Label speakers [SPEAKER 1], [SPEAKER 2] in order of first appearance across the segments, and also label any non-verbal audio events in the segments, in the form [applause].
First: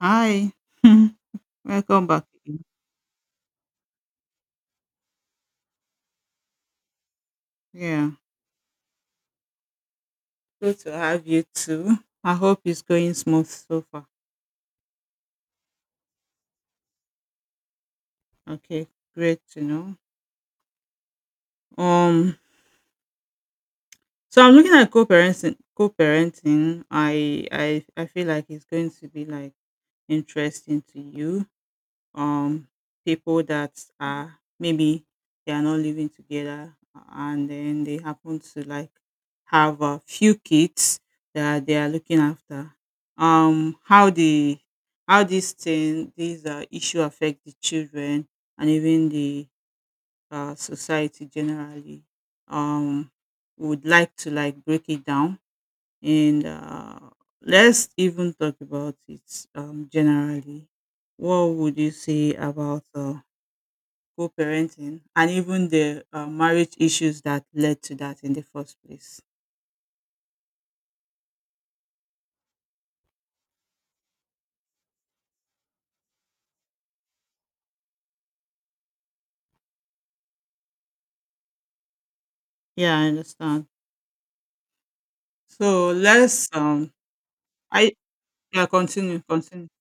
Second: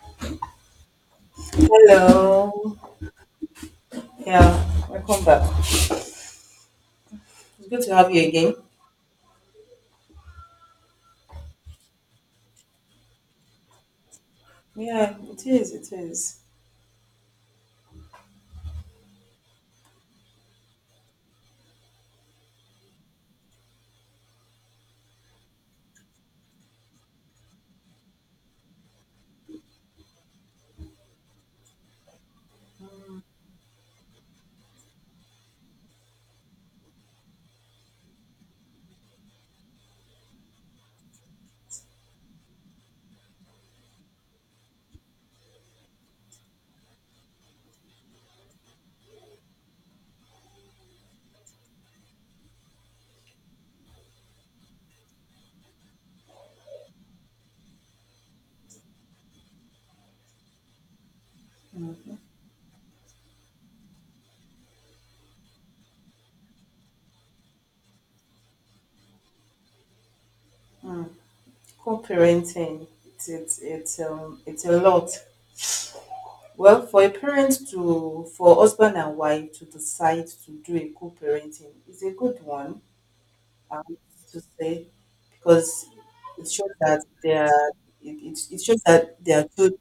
[SPEAKER 1] Hi. [laughs] Welcome back
[SPEAKER 2] Hello.
[SPEAKER 1] again.
[SPEAKER 2] Yeah, welcome back. It's good to
[SPEAKER 1] Yeah.
[SPEAKER 2] have you again.
[SPEAKER 1] Good to have you too. I hope it's going smooth so far.
[SPEAKER 2] Yeah, it is. It is
[SPEAKER 1] Okay. Great to know. Um so I'm looking at co-parenting co-parenting. I feel like it's going to be like interesting to you, um people that are maybe they are not living together, and then they happen to like have a few kids that they are looking after. How the how this thing, these issue affect the children and even the society generally. um would like to like break it down, and let's even talk about it generally. What would you say about co parenting and even the marriage issues that led to that in the first place?
[SPEAKER 2] co-parenting. It's it's a lot. Well, for a parent to for husband and wife to decide to do a co-parenting is a good one.
[SPEAKER 1] Yeah, I understand.
[SPEAKER 2] Um, to say because
[SPEAKER 1] So
[SPEAKER 2] it shows that they are
[SPEAKER 1] I,
[SPEAKER 2] it
[SPEAKER 1] yeah,
[SPEAKER 2] shows
[SPEAKER 1] continue,
[SPEAKER 2] that they are
[SPEAKER 1] continue.
[SPEAKER 2] good.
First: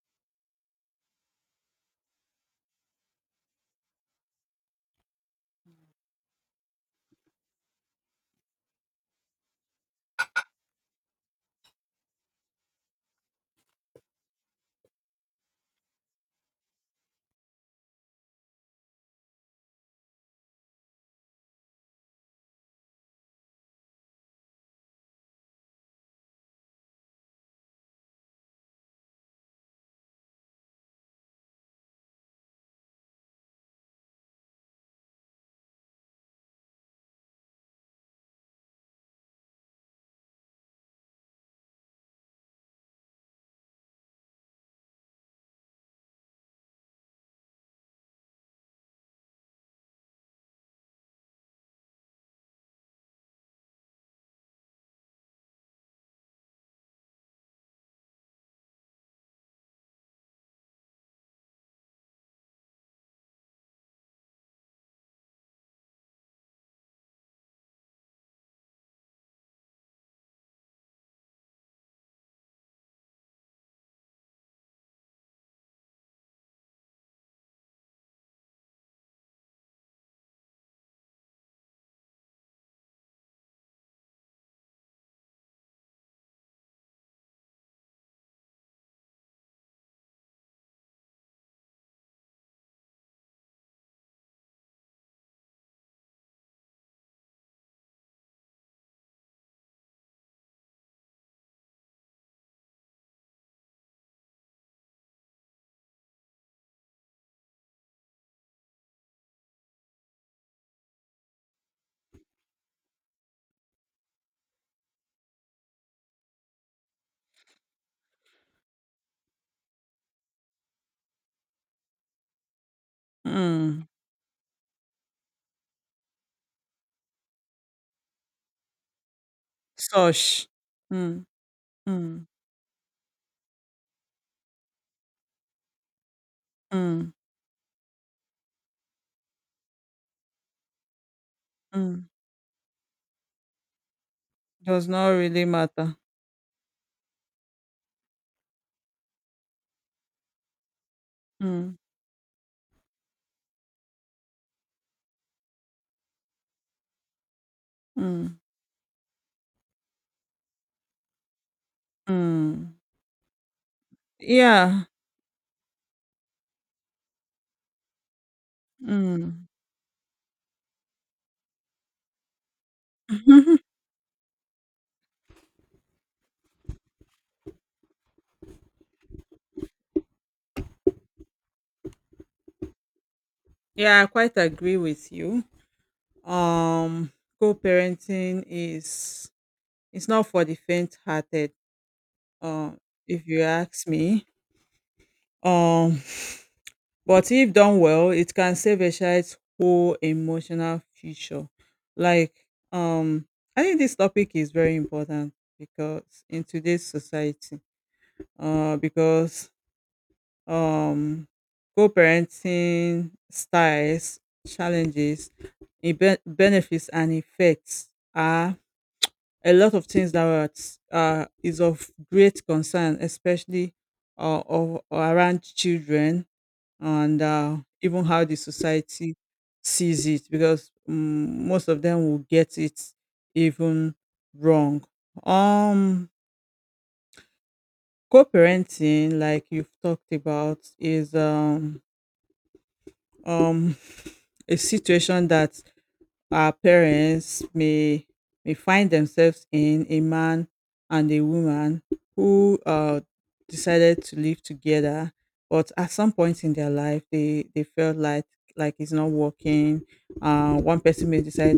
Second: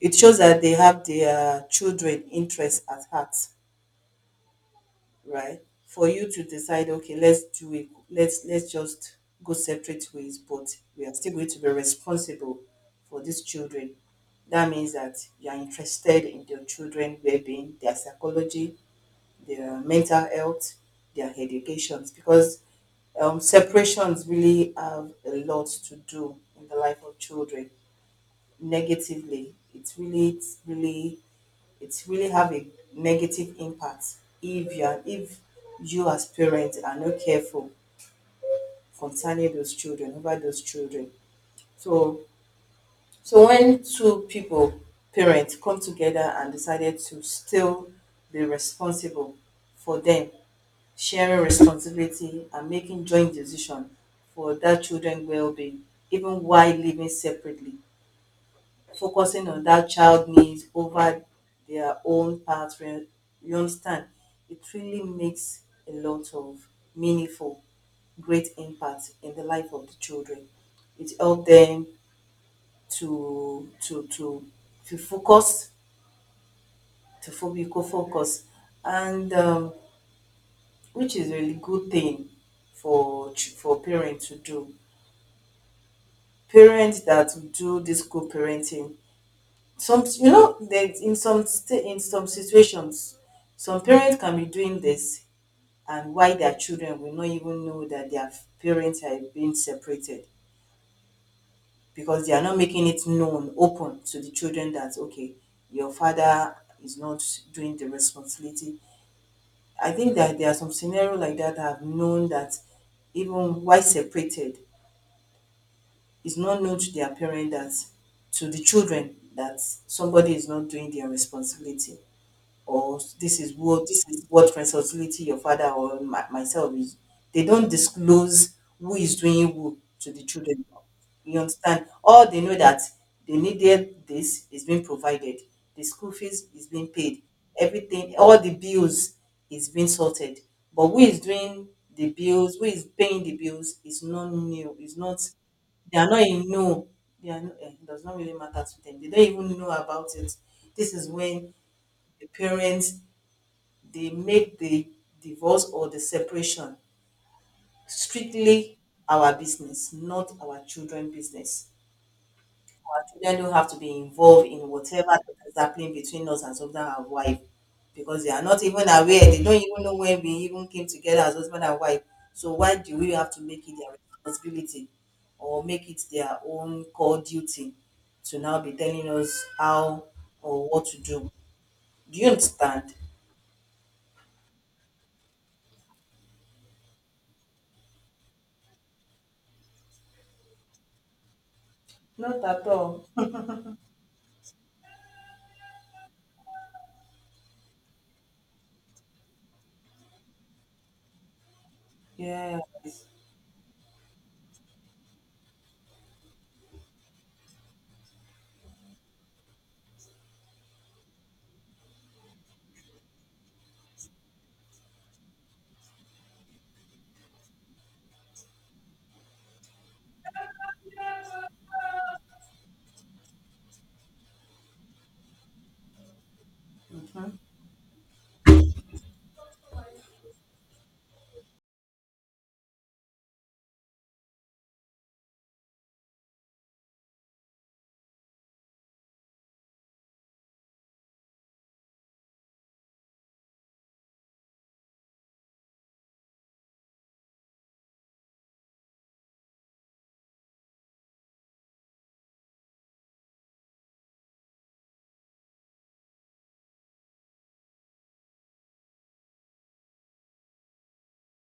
[SPEAKER 2] It shows that they have their children' interests at heart, right? For you to decide, okay, let's do it, let's just go separate ways, but we are still going to be responsible for these children. That means that you are interested in their children well-being, their psychology, their mental health, their educations, because separations really have a lot to do in the life of children negatively. It really have a negative impact if you as parents are not careful concerning those children, over those children. So so when two people parents come together and decided to still be responsible for them, sharing responsibility and making joint decision for that children well-being, even while living separately, focusing on that child needs over their own path. You understand? It really makes a lot of meaningful, great impact in the life of the children. It helps them to to to to focus, to focal focus, and which is a really good thing for for parents to do. Parents that do this co-parenting, some, you know that in some in some situations some parents can be doing this and why their children will not even know that their parents are being separated, because they are not making it known open to the children that okay, your father is not doing the responsibility. I think that there are some scenario like that I've known, that even why separated is not known to their parent, that to the children that somebody is not doing their responsibility, or this is what
[SPEAKER 1] Mm.
[SPEAKER 2] responsibility your father or myself is. They don't disclose who is doing who to the
[SPEAKER 1] Such.
[SPEAKER 2] children.
[SPEAKER 1] Mm.
[SPEAKER 2] You understand?
[SPEAKER 1] Mm.
[SPEAKER 2] All they know that they needed this is being provided. The school fees is being
[SPEAKER 1] Mm.
[SPEAKER 2] paid. Everything, all the bills is being sorted. But who is doing
[SPEAKER 1] Mm.
[SPEAKER 2] the bills, who is paying the bills, is not new,
[SPEAKER 1] Does
[SPEAKER 2] is
[SPEAKER 1] not
[SPEAKER 2] not,
[SPEAKER 1] really matter.
[SPEAKER 2] they are not in know. They are, it does not really matter to them. They don't even know about it. This is when
[SPEAKER 1] Mm.
[SPEAKER 2] the parents, they make the divorce or the separation
[SPEAKER 1] Mm.
[SPEAKER 2] strictly our business, not our children business.
[SPEAKER 1] Mm.
[SPEAKER 2] Our children don't have to be involved in
[SPEAKER 1] Yeah.
[SPEAKER 2] whatever is happening between us as husband and wife, because they are not even aware. They
[SPEAKER 1] Mm.
[SPEAKER 2] don't even know when we even came together as husband and wife. So why do we have to make it
[SPEAKER 1] [laughs]
[SPEAKER 2] their responsibility or make it their own core duty to now be telling us how or what to do? Do you understand?
[SPEAKER 1] Yeah, I quite agree with you. um Co-parenting is it's not for the faint-hearted,
[SPEAKER 2] Not at
[SPEAKER 1] uh,
[SPEAKER 2] all.
[SPEAKER 1] if you ask me. um [laughs] [sighs] but if done well, it can save a child's whole emotional future, like,
[SPEAKER 2] Yes.
[SPEAKER 1] um I think this topic is very important because in today's society, because um co-parenting styles, challenges, benefits and effects are a lot of things that is of great concern, especially around children, and even how the society sees it, because most of them will get it even wrong. Um, Co-parenting, like you've talked about, is um, [laughs] a situation that our parents may find themselves in. A man and a woman who decided to live together, but at some point in their life they felt like it's not working. One person may decide